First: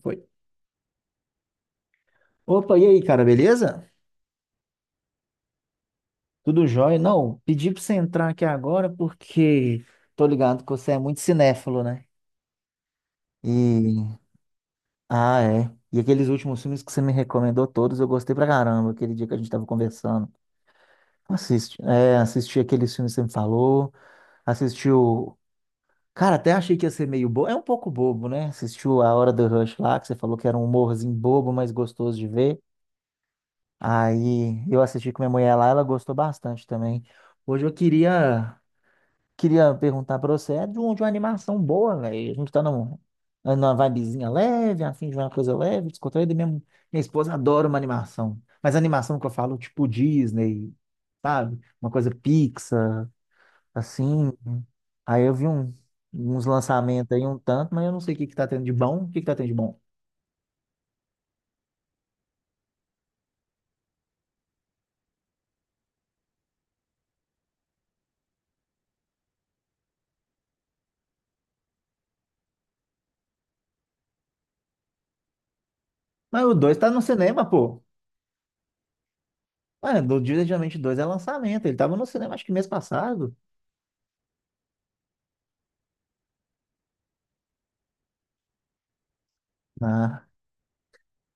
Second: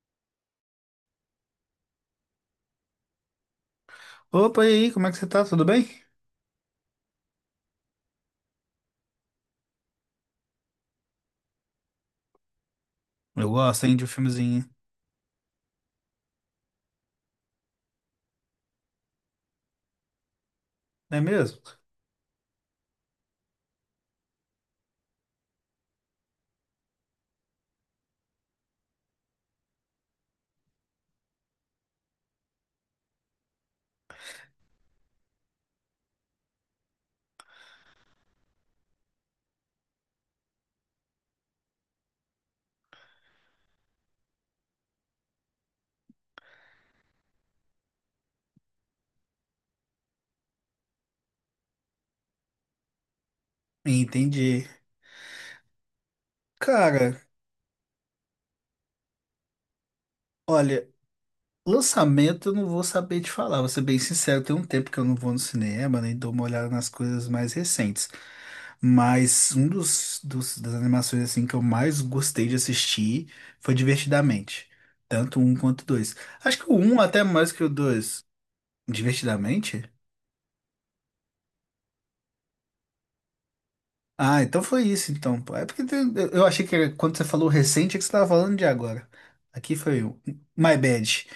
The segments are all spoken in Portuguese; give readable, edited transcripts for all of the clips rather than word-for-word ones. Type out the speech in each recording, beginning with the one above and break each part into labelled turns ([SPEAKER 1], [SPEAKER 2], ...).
[SPEAKER 1] Foi. Opa, e aí, cara, beleza?
[SPEAKER 2] Opa, e aí, como é que você tá? Tudo bem?
[SPEAKER 1] Tudo jóia? Não, pedi pra você entrar aqui agora porque tô ligado que você é muito cinéfilo, né?
[SPEAKER 2] Eu gosto, hein, de um
[SPEAKER 1] E.
[SPEAKER 2] filmezinho.
[SPEAKER 1] Ah, é. E aqueles últimos filmes que você me recomendou todos, eu gostei pra caramba, aquele dia que a gente tava conversando.
[SPEAKER 2] Não é mesmo?
[SPEAKER 1] Assisti aqueles filmes que você me falou, assistiu. Cara, até achei que ia ser meio bobo. É um pouco bobo, né? Assistiu A Hora do Rush lá, que você falou que era um humorzinho bobo, mas gostoso de ver. Aí eu assisti com minha mulher lá, ela gostou bastante também. Hoje eu queria perguntar pra você, de uma animação boa, velho. A gente tá numa vibezinha leve, afim de uma coisa leve, descontraída. Minha esposa adora uma animação. Mas animação que eu falo, tipo Disney, sabe? Uma coisa Pixar, assim.
[SPEAKER 2] Entendi.
[SPEAKER 1] Aí eu vi uns lançamentos
[SPEAKER 2] Cara,
[SPEAKER 1] aí um tanto, mas eu não sei o que que tá tendo de bom. O que que tá tendo de bom?
[SPEAKER 2] olha, lançamento eu não vou saber te falar, vou ser bem sincero, tem um tempo que eu não vou no cinema, nem dou uma olhada nas coisas mais recentes. Mas um dos das animações assim que eu mais gostei de assistir foi Divertidamente. Tanto o um quanto o dois.
[SPEAKER 1] Mas o
[SPEAKER 2] Acho que
[SPEAKER 1] dois
[SPEAKER 2] o
[SPEAKER 1] tá no
[SPEAKER 2] um até
[SPEAKER 1] cinema,
[SPEAKER 2] mais que o
[SPEAKER 1] pô.
[SPEAKER 2] dois. Divertidamente?
[SPEAKER 1] Mano, o Diligence dois é lançamento. Ele tava no cinema acho que mês passado.
[SPEAKER 2] Ah, então foi isso, então, pô. É porque eu achei que era- quando você falou recente é que você estava falando de agora. Aqui foi o
[SPEAKER 1] Ah.
[SPEAKER 2] My Bad.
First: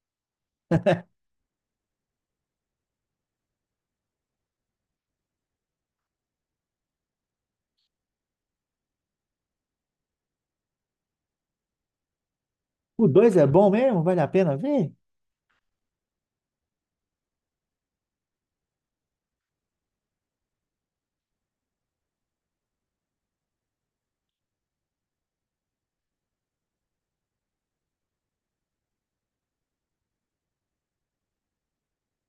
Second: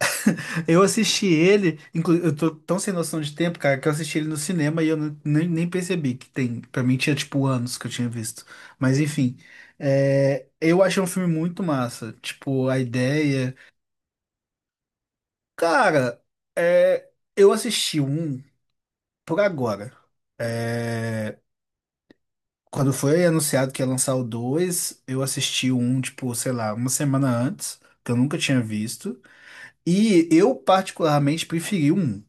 [SPEAKER 2] Eu assisti ele, inclu- eu tô tão sem noção de tempo, cara, que eu assisti ele no cinema e eu nem percebi que tem. Pra mim tinha tipo anos que eu tinha visto. Mas enfim, eu achei um filme muito massa. Tipo, a
[SPEAKER 1] O 2 é
[SPEAKER 2] ideia.
[SPEAKER 1] bom mesmo? Vale a pena ver?
[SPEAKER 2] Cara, é, eu assisti um por agora. É, Quando foi anunciado que ia lançar o 2 eu assisti o 1, tipo, sei lá, uma semana antes, que eu nunca tinha visto. E eu particularmente preferi o 1.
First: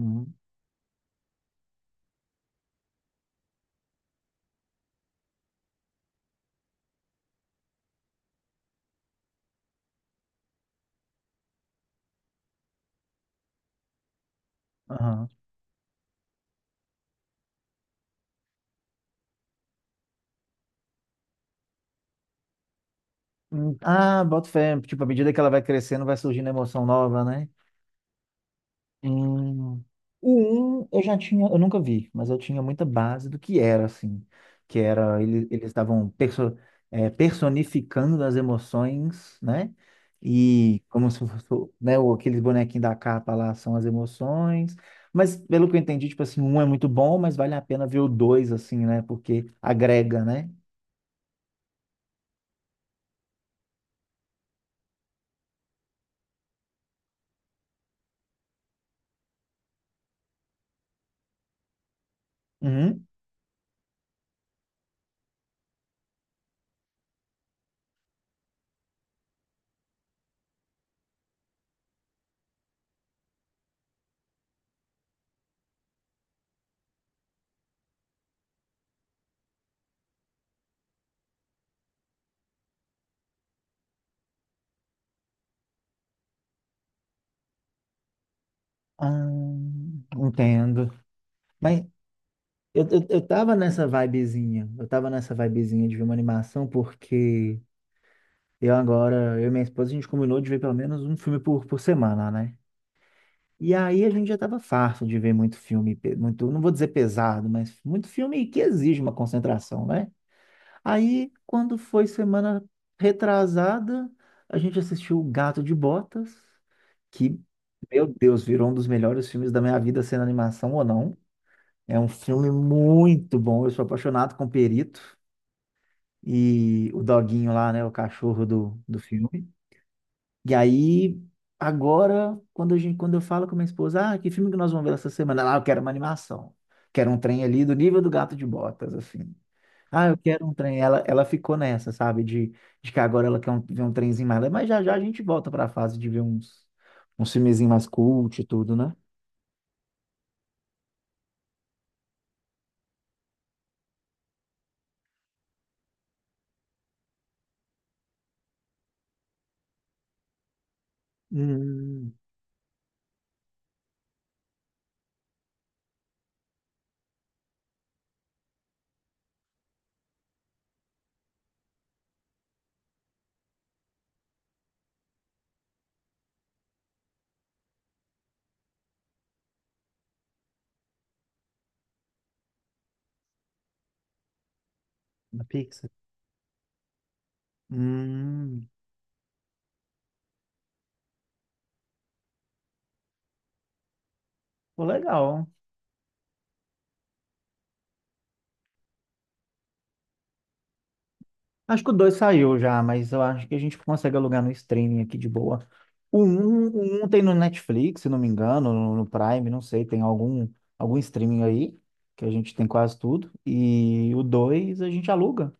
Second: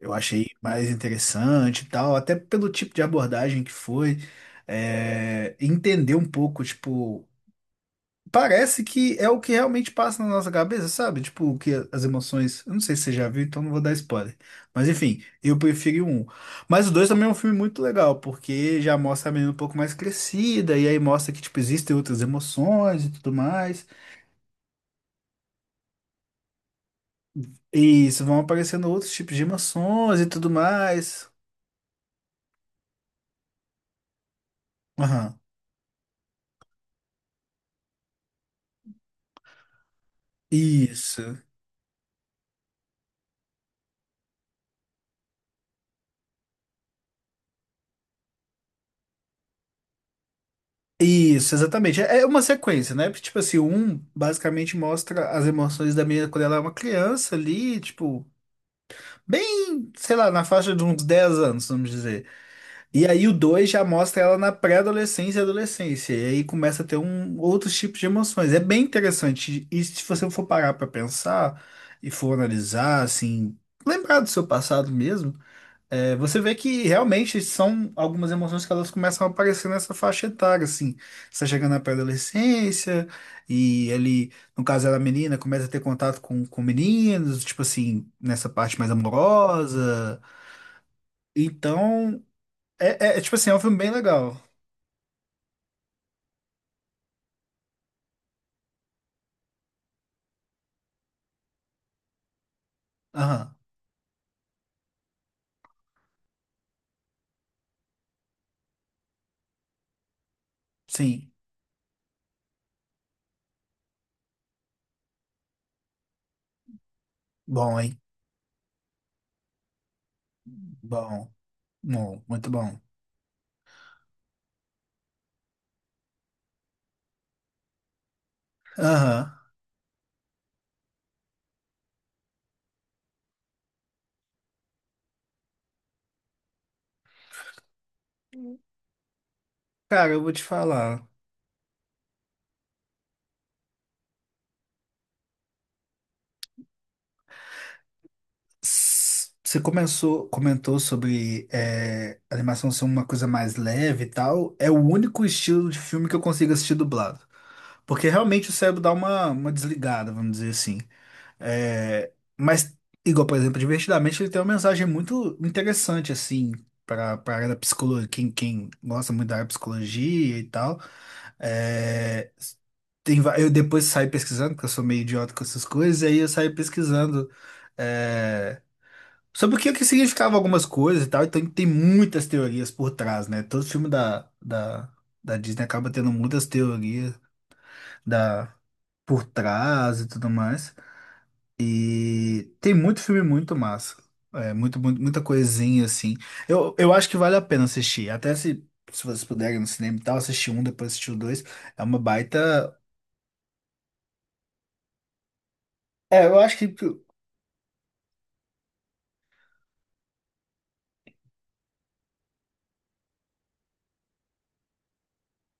[SPEAKER 2] Eu achei mais interessante e tal, até pelo tipo de abordagem que foi. Entender um pouco, tipo. Parece que é o que realmente passa na nossa cabeça, sabe? Tipo, o que as emoções. Eu não sei se você já viu, então não vou dar spoiler. Mas enfim,
[SPEAKER 1] Aham.
[SPEAKER 2] eu preferi o um. Mas o dois também é um filme muito legal, porque já mostra a menina um pouco mais crescida, e aí mostra que, tipo, existem outras emoções e tudo mais.
[SPEAKER 1] Ah, boto fé. Tipo, à medida que ela vai crescendo, vai surgindo emoção nova, né?
[SPEAKER 2] E isso vão aparecendo outros tipos de
[SPEAKER 1] Hum,
[SPEAKER 2] emoções e tudo
[SPEAKER 1] o um eu já
[SPEAKER 2] mais.
[SPEAKER 1] tinha, eu nunca vi, mas eu tinha muita base do que era, assim, que era,
[SPEAKER 2] Aham.
[SPEAKER 1] eles estavam personificando as emoções, né? E como se
[SPEAKER 2] Isso.
[SPEAKER 1] fosse, né, aqueles bonequinhos da capa lá são as emoções, mas pelo que eu entendi, tipo assim, um é muito bom, mas vale a pena ver o dois, assim, né? Porque agrega, né?
[SPEAKER 2] Isso, exatamente. É uma sequência, né? Porque, tipo assim, o um basicamente mostra as emoções da menina quando ela é uma criança ali, tipo. Bem, sei lá, na faixa de uns 10 anos, vamos dizer. E
[SPEAKER 1] Uhum.
[SPEAKER 2] aí o 2 já mostra ela na pré-adolescência e adolescência. E aí começa a ter um, outros tipos de emoções. É bem interessante. E se você for parar pra pensar e for analisar, assim, lembrar do seu passado mesmo, você vê que realmente são algumas emoções que elas começam a aparecer nessa faixa etária, assim. Você tá chegando na pré-adolescência, e ele, no caso ela é menina, começa a ter contato com meninos, tipo assim, nessa parte mais
[SPEAKER 1] Ah,
[SPEAKER 2] amorosa.
[SPEAKER 1] entendo. Mas
[SPEAKER 2] Então,
[SPEAKER 1] eu, eu, eu
[SPEAKER 2] tipo assim,
[SPEAKER 1] tava
[SPEAKER 2] é um filme
[SPEAKER 1] nessa
[SPEAKER 2] bem legal.
[SPEAKER 1] vibezinha, eu tava nessa vibezinha de ver uma animação porque eu agora, eu e minha esposa, a gente combinou de ver pelo menos um filme por semana, né?
[SPEAKER 2] Aham,
[SPEAKER 1] E aí a gente já tava farto de ver muito filme, muito, não vou dizer pesado, mas muito filme que exige uma concentração, né? Aí,
[SPEAKER 2] sim.
[SPEAKER 1] quando foi semana retrasada, a gente assistiu O Gato de Botas, que,
[SPEAKER 2] Bom, hein?
[SPEAKER 1] meu Deus, virou um dos melhores filmes da minha vida, sendo animação ou não.
[SPEAKER 2] Bom,
[SPEAKER 1] É um
[SPEAKER 2] bom, muito
[SPEAKER 1] filme
[SPEAKER 2] bom.
[SPEAKER 1] muito bom, eu sou apaixonado com o Perito e o doguinho lá, né? O cachorro do
[SPEAKER 2] Aham.
[SPEAKER 1] filme. E aí, agora, quando eu falo com minha esposa, ah, que filme que nós vamos ver essa semana? Ela, ah, eu quero uma animação. Quero um trem ali do nível do Gato de Botas, assim. Ah,
[SPEAKER 2] Cara,
[SPEAKER 1] eu
[SPEAKER 2] eu vou te
[SPEAKER 1] quero um trem. Ela,
[SPEAKER 2] falar.
[SPEAKER 1] ela ficou nessa, sabe? De que agora ela quer ver um trenzinho mais leve, mas já já a gente volta para a fase de ver uns filmezinhos mais cult e tudo, né?
[SPEAKER 2] S- Você começou, comentou sobre animação ser uma coisa mais leve e tal. É o único estilo de filme que eu consigo assistir dublado. Porque realmente o cérebro dá uma desligada, vamos dizer assim. É,
[SPEAKER 1] Hum,
[SPEAKER 2] mas, igual, por exemplo, Divertidamente, ele tem uma mensagem muito interessante, assim, para a área da psicologia, quem gosta muito da área de psicologia e tal. É, tem, va- eu depois saí pesquisando, porque eu sou meio idiota com essas coisas, e aí eu saí pesquisando. é, sobre o que significava algumas coisas e tal, então tem muitas teorias por trás, né? Todo filme da
[SPEAKER 1] da
[SPEAKER 2] Disney
[SPEAKER 1] Pixar.
[SPEAKER 2] acaba tendo muitas teorias da,
[SPEAKER 1] Hum,
[SPEAKER 2] por trás e tudo mais. E tem muito filme muito massa. É,
[SPEAKER 1] pô,
[SPEAKER 2] muita
[SPEAKER 1] legal.
[SPEAKER 2] coisinha assim. Eu acho que vale a pena assistir. Até se, se vocês puderem no cinema e tal, assistir um, depois assistir o dois.
[SPEAKER 1] Acho
[SPEAKER 2] É
[SPEAKER 1] que o
[SPEAKER 2] uma
[SPEAKER 1] 2 saiu
[SPEAKER 2] baita.
[SPEAKER 1] já, mas eu acho que a gente consegue alugar no streaming aqui de boa. O
[SPEAKER 2] É, eu acho
[SPEAKER 1] um,
[SPEAKER 2] que.
[SPEAKER 1] o um tem no Netflix, se não me engano, no Prime, não sei, tem algum, algum streaming aí, que a gente tem quase tudo. E o 2 a gente aluga.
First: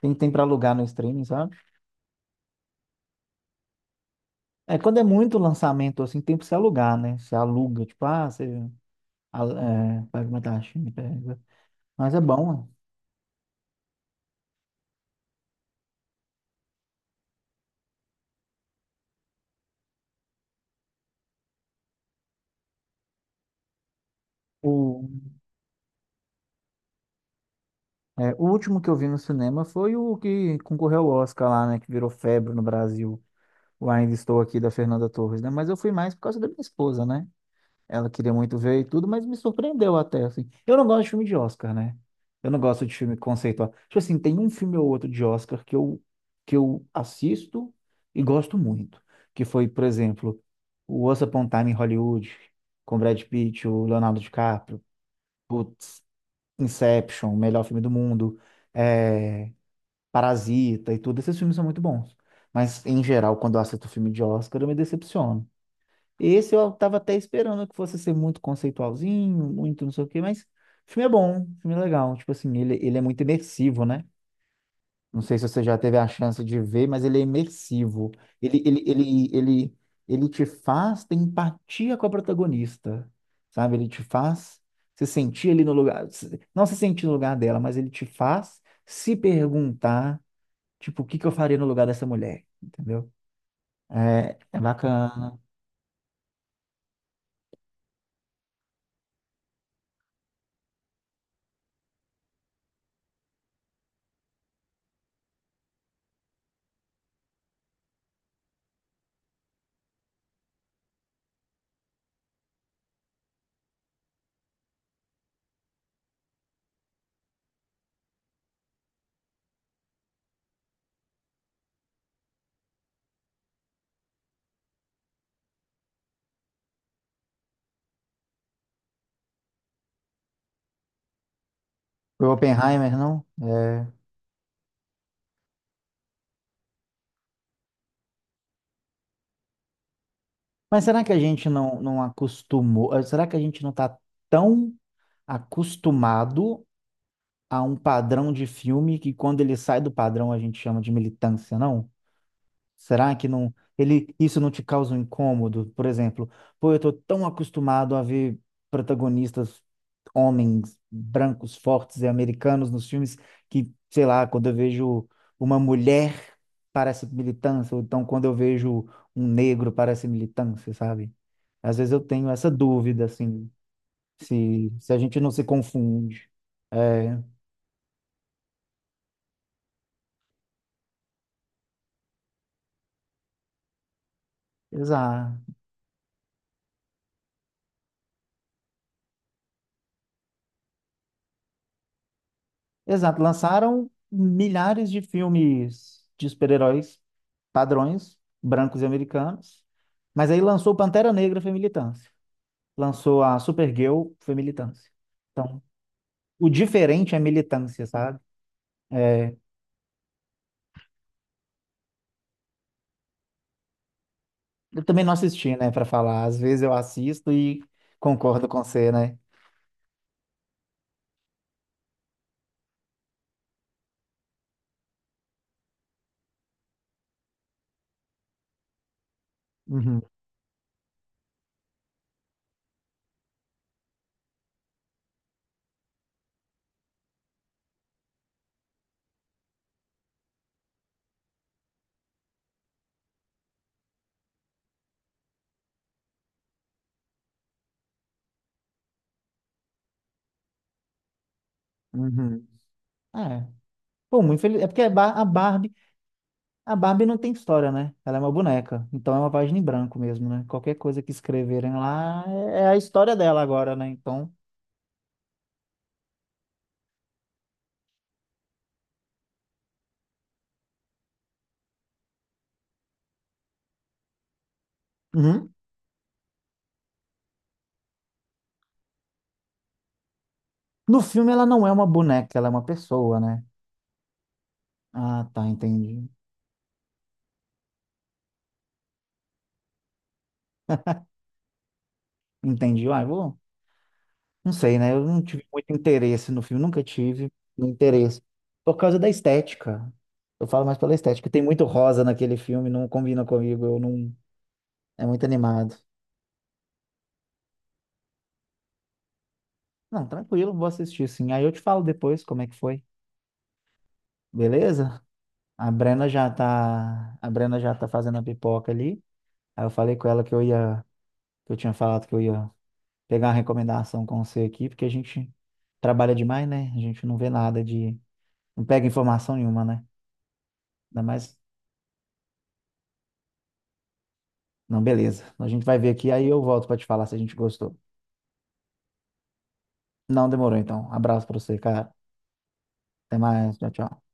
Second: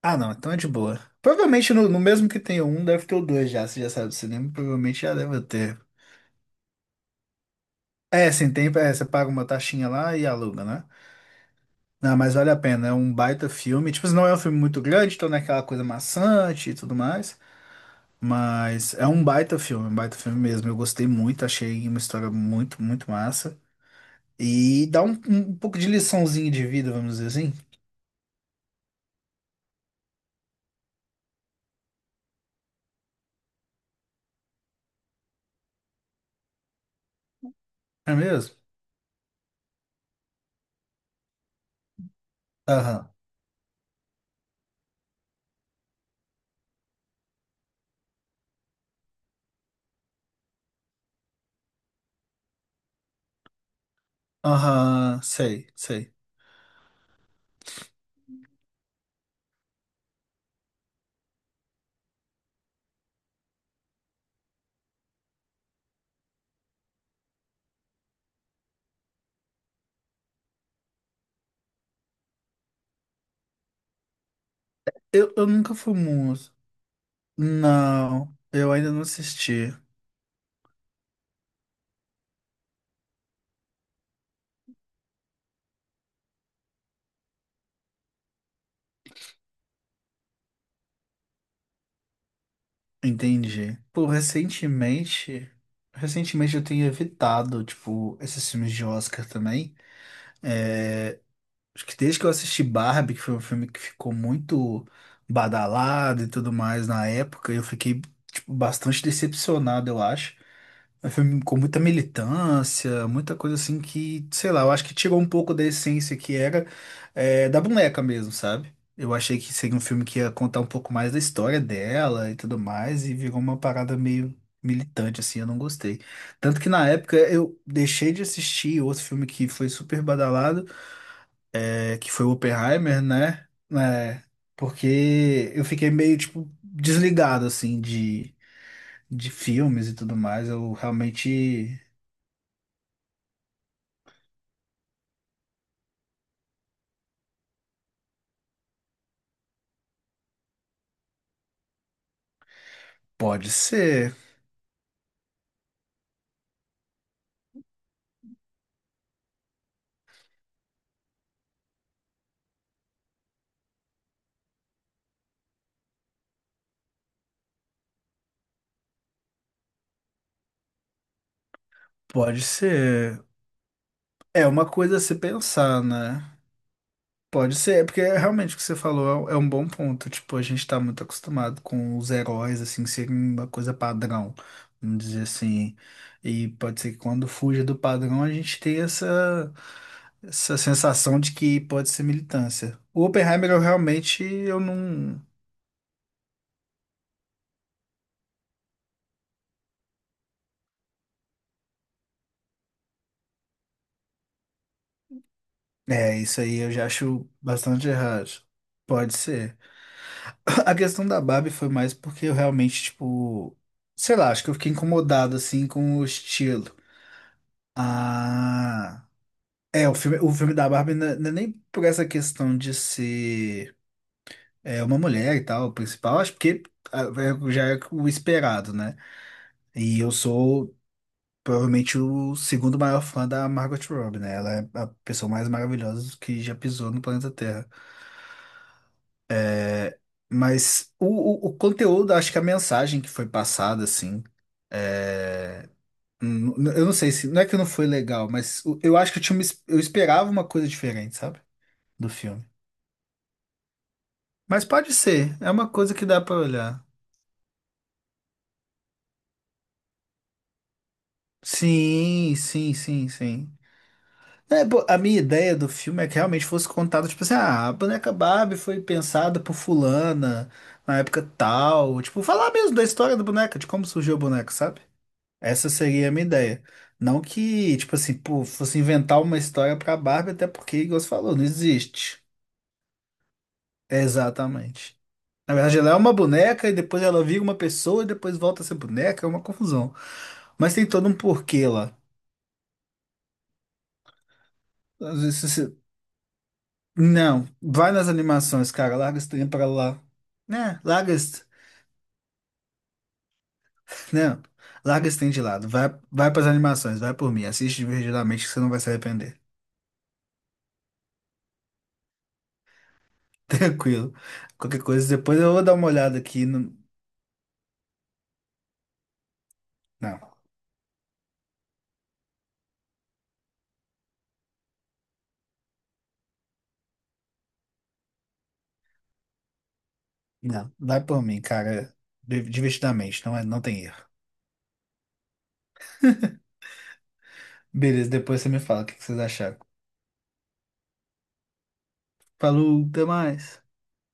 [SPEAKER 1] Tem,
[SPEAKER 2] Ah,
[SPEAKER 1] tem
[SPEAKER 2] não,
[SPEAKER 1] para
[SPEAKER 2] então é de
[SPEAKER 1] alugar no
[SPEAKER 2] boa.
[SPEAKER 1] streaming, sabe?
[SPEAKER 2] Provavelmente no mesmo que tem o um, deve ter o dois já. Se já sabe do cinema,
[SPEAKER 1] É, quando
[SPEAKER 2] provavelmente
[SPEAKER 1] é
[SPEAKER 2] já
[SPEAKER 1] muito
[SPEAKER 2] deve ter.
[SPEAKER 1] lançamento, assim, tem pra você alugar, né? Você aluga, tipo, ah,
[SPEAKER 2] É, sem
[SPEAKER 1] você
[SPEAKER 2] tempo, é, você paga uma taxinha lá e
[SPEAKER 1] paga uma
[SPEAKER 2] aluga,
[SPEAKER 1] taxa,
[SPEAKER 2] né?
[SPEAKER 1] me pega. Mas
[SPEAKER 2] Não,
[SPEAKER 1] é
[SPEAKER 2] mas vale
[SPEAKER 1] bom,
[SPEAKER 2] a
[SPEAKER 1] né?
[SPEAKER 2] pena, é um baita filme. Tipo, não é um filme muito grande, então não é aquela coisa maçante e tudo mais. Mas é um baita filme mesmo. Eu gostei muito, achei uma história muito, muito massa. E dá
[SPEAKER 1] O,
[SPEAKER 2] um, um pouco de liçãozinha de vida, vamos dizer assim.
[SPEAKER 1] o último que eu vi no cinema foi o que concorreu ao Oscar lá, né? Que virou febre no Brasil. O Ainda Estou Aqui da Fernanda Torres, né? Mas eu fui mais por causa da minha esposa, né? Ela
[SPEAKER 2] É
[SPEAKER 1] queria
[SPEAKER 2] mesmo?
[SPEAKER 1] muito ver e tudo, mas me surpreendeu até, assim. Eu não gosto de filme de Oscar, né? Eu não gosto de
[SPEAKER 2] Aham.
[SPEAKER 1] filme conceitual. Tipo assim, tem um filme ou outro de Oscar que eu assisto e gosto muito. Que foi, por exemplo, o Once Upon a Time em Hollywood, com Brad Pitt, o Leonardo DiCaprio.
[SPEAKER 2] Aham, sei,
[SPEAKER 1] Putz,
[SPEAKER 2] sei.
[SPEAKER 1] Inception, melhor filme do mundo. É, Parasita e tudo, esses filmes são muito bons. Mas, em geral, quando eu assisto filme de Oscar, eu me decepciono. Esse eu tava até esperando que fosse ser muito conceitualzinho, muito não sei o quê, mas o filme é bom, o filme é legal. Tipo assim, ele é muito imersivo, né? Não
[SPEAKER 2] Eu,
[SPEAKER 1] sei se
[SPEAKER 2] eu
[SPEAKER 1] você
[SPEAKER 2] nunca
[SPEAKER 1] já
[SPEAKER 2] fui
[SPEAKER 1] teve a chance
[SPEAKER 2] muito.
[SPEAKER 1] de ver, mas ele é imersivo.
[SPEAKER 2] Não,
[SPEAKER 1] Ele,
[SPEAKER 2] eu
[SPEAKER 1] ele,
[SPEAKER 2] ainda não
[SPEAKER 1] ele,
[SPEAKER 2] assisti.
[SPEAKER 1] ele, ele te faz ter empatia com a protagonista, sabe? Ele te faz se sentir ali no lugar, não se sentir no lugar dela, mas ele te faz se perguntar, tipo, o que que eu faria no lugar dessa mulher? Entendeu?
[SPEAKER 2] Entendi. Pô,
[SPEAKER 1] É, é bacana.
[SPEAKER 2] recentemente eu tenho evitado, tipo, esses filmes de Oscar também. É, acho que desde que eu assisti Barbie, que foi um filme que ficou muito badalado e tudo mais na época, eu fiquei, tipo, bastante decepcionado, eu acho. É um filme com muita militância, muita coisa assim que, sei lá, eu acho que tirou um pouco da essência que era da boneca mesmo, sabe? Eu achei que seria um filme que ia contar um pouco mais da história dela e tudo mais, e virou uma parada meio militante, assim, eu não gostei. Tanto que na época eu deixei de assistir outro filme que foi super badalado, que foi
[SPEAKER 1] Foi
[SPEAKER 2] o
[SPEAKER 1] Oppenheimer,
[SPEAKER 2] Oppenheimer,
[SPEAKER 1] não?
[SPEAKER 2] né?
[SPEAKER 1] É.
[SPEAKER 2] Porque eu fiquei meio, tipo, desligado, assim, de filmes e tudo mais. Eu
[SPEAKER 1] Mas será que a gente
[SPEAKER 2] realmente.
[SPEAKER 1] não acostumou? Será que a gente não tá tão acostumado a um padrão de filme que quando ele sai do padrão a gente chama de militância, não? Será que
[SPEAKER 2] Pode
[SPEAKER 1] não ele
[SPEAKER 2] ser,
[SPEAKER 1] isso não te causa um incômodo? Por exemplo, pô, eu tô tão acostumado a ver protagonistas homens brancos, fortes e americanos nos filmes que, sei lá, quando eu vejo uma mulher parece militância, ou então quando eu vejo um negro parece militância, sabe? Às vezes eu tenho
[SPEAKER 2] pode
[SPEAKER 1] essa dúvida
[SPEAKER 2] ser.
[SPEAKER 1] assim,
[SPEAKER 2] É uma
[SPEAKER 1] se
[SPEAKER 2] coisa
[SPEAKER 1] a
[SPEAKER 2] a se
[SPEAKER 1] gente não se
[SPEAKER 2] pensar,
[SPEAKER 1] confunde.
[SPEAKER 2] né?
[SPEAKER 1] É,
[SPEAKER 2] Pode ser, é porque realmente o que você falou é um bom ponto. Tipo, a gente tá muito acostumado com os heróis, assim, serem uma coisa padrão, vamos dizer
[SPEAKER 1] exato.
[SPEAKER 2] assim. E pode ser que quando fuja do padrão, a gente tenha essa, essa sensação de que pode ser militância. O
[SPEAKER 1] Exato,
[SPEAKER 2] Oppenheimer, eu
[SPEAKER 1] lançaram
[SPEAKER 2] realmente, eu
[SPEAKER 1] milhares de
[SPEAKER 2] não...
[SPEAKER 1] filmes de super-heróis padrões, brancos e americanos, mas aí lançou Pantera Negra foi militância, lançou a Supergirl foi militância.
[SPEAKER 2] É, isso
[SPEAKER 1] O
[SPEAKER 2] aí eu já
[SPEAKER 1] diferente é
[SPEAKER 2] acho
[SPEAKER 1] militância,
[SPEAKER 2] bastante
[SPEAKER 1] sabe?
[SPEAKER 2] errado. Pode ser. A questão da Barbie foi mais porque eu realmente, tipo, sei lá, acho que eu fiquei
[SPEAKER 1] Eu também não
[SPEAKER 2] incomodado
[SPEAKER 1] assisti,
[SPEAKER 2] assim
[SPEAKER 1] né, pra
[SPEAKER 2] com o
[SPEAKER 1] falar. Às vezes
[SPEAKER 2] estilo.
[SPEAKER 1] eu assisto e concordo com você,
[SPEAKER 2] Ah,
[SPEAKER 1] né?
[SPEAKER 2] é, o filme da Barbie não é nem por essa questão de ser uma mulher e tal, o principal, acho porque ah, é- já é o esperado, né? E
[SPEAKER 1] Uhum,
[SPEAKER 2] eu sou provavelmente o segundo maior fã da Margot Robbie, né? Ela é a pessoa mais maravilhosa que já pisou no planeta Terra. Mas o conteúdo, acho que a mensagem que foi passada, assim. é, Eu não sei se. Não é que não foi legal, mas eu acho que eu tinha uma eu esperava uma coisa diferente, sabe? Do filme.
[SPEAKER 1] uhum. É. Pô, muito feliz.
[SPEAKER 2] Mas
[SPEAKER 1] É porque a
[SPEAKER 2] pode
[SPEAKER 1] Bar- a
[SPEAKER 2] ser, é uma
[SPEAKER 1] Barbie,
[SPEAKER 2] coisa que dá pra
[SPEAKER 1] A
[SPEAKER 2] olhar.
[SPEAKER 1] Barbie não tem história, né? Ela é uma boneca. Então é uma página em branco mesmo, né? Qualquer coisa que escreverem lá
[SPEAKER 2] Sim,
[SPEAKER 1] é
[SPEAKER 2] sim,
[SPEAKER 1] a
[SPEAKER 2] sim,
[SPEAKER 1] história dela
[SPEAKER 2] sim.
[SPEAKER 1] agora, né? Então.
[SPEAKER 2] É, pô, a minha ideia do filme é que realmente fosse contado, tipo assim, ah, a boneca Barbie foi pensada por fulana na época tal. Tipo, falar mesmo da história da boneca, de como surgiu a boneca, sabe?
[SPEAKER 1] Uhum.
[SPEAKER 2] Essa seria a minha ideia. Não que, tipo assim, pô, fosse inventar uma história pra Barbie, até porque,
[SPEAKER 1] No
[SPEAKER 2] igual você
[SPEAKER 1] filme
[SPEAKER 2] falou, não
[SPEAKER 1] ela não é uma
[SPEAKER 2] existe.
[SPEAKER 1] boneca, ela é uma pessoa, né?
[SPEAKER 2] Exatamente.
[SPEAKER 1] Ah, tá,
[SPEAKER 2] Na verdade, ela é
[SPEAKER 1] entendi.
[SPEAKER 2] uma boneca e depois ela vira uma pessoa e depois volta a ser boneca, é uma confusão. Mas tem todo um porquê lá.
[SPEAKER 1] Entendi. Ah, eu vou. Não sei, né? Eu não
[SPEAKER 2] Às vezes
[SPEAKER 1] tive muito
[SPEAKER 2] você...
[SPEAKER 1] interesse no filme, nunca tive
[SPEAKER 2] Não, vai nas
[SPEAKER 1] interesse.
[SPEAKER 2] animações,
[SPEAKER 1] Por
[SPEAKER 2] cara,
[SPEAKER 1] causa da
[SPEAKER 2] larga esse trem pra
[SPEAKER 1] estética.
[SPEAKER 2] lá.
[SPEAKER 1] Eu falo mais
[SPEAKER 2] Né,
[SPEAKER 1] pela
[SPEAKER 2] larga
[SPEAKER 1] estética. Tem
[SPEAKER 2] esse...
[SPEAKER 1] muito rosa naquele filme, não combina comigo, eu não.
[SPEAKER 2] Não,
[SPEAKER 1] É
[SPEAKER 2] larga esse
[SPEAKER 1] muito
[SPEAKER 2] trem de lado,
[SPEAKER 1] animado.
[SPEAKER 2] vai, vai pras animações, vai por mim, assiste divertidamente que você não vai se arrepender.
[SPEAKER 1] Não, tranquilo, vou assistir sim. Aí eu te falo depois como é que foi.
[SPEAKER 2] Tranquilo. Qualquer
[SPEAKER 1] Beleza?
[SPEAKER 2] coisa, depois eu vou
[SPEAKER 1] A
[SPEAKER 2] dar uma
[SPEAKER 1] Brena
[SPEAKER 2] olhada
[SPEAKER 1] já
[SPEAKER 2] aqui, no-
[SPEAKER 1] tá, a Brena já tá fazendo a pipoca ali. Aí eu falei com
[SPEAKER 2] Não,
[SPEAKER 1] ela que eu ia, que eu tinha falado que eu ia pegar uma recomendação com você aqui, porque a gente trabalha demais, né? A gente não vê nada de, não pega informação nenhuma, né?
[SPEAKER 2] não,
[SPEAKER 1] Ainda
[SPEAKER 2] vai por
[SPEAKER 1] mais,
[SPEAKER 2] mim, cara, divertidamente, não, é, não tem erro.
[SPEAKER 1] não, beleza. A gente vai ver aqui, aí eu volto pra te falar se a gente gostou.
[SPEAKER 2] Beleza, depois você me fala o que que vocês acharam.
[SPEAKER 1] Não demorou então. Abraço pra você, cara.
[SPEAKER 2] Falou, até
[SPEAKER 1] Até mais,
[SPEAKER 2] mais.
[SPEAKER 1] tchau, tchau.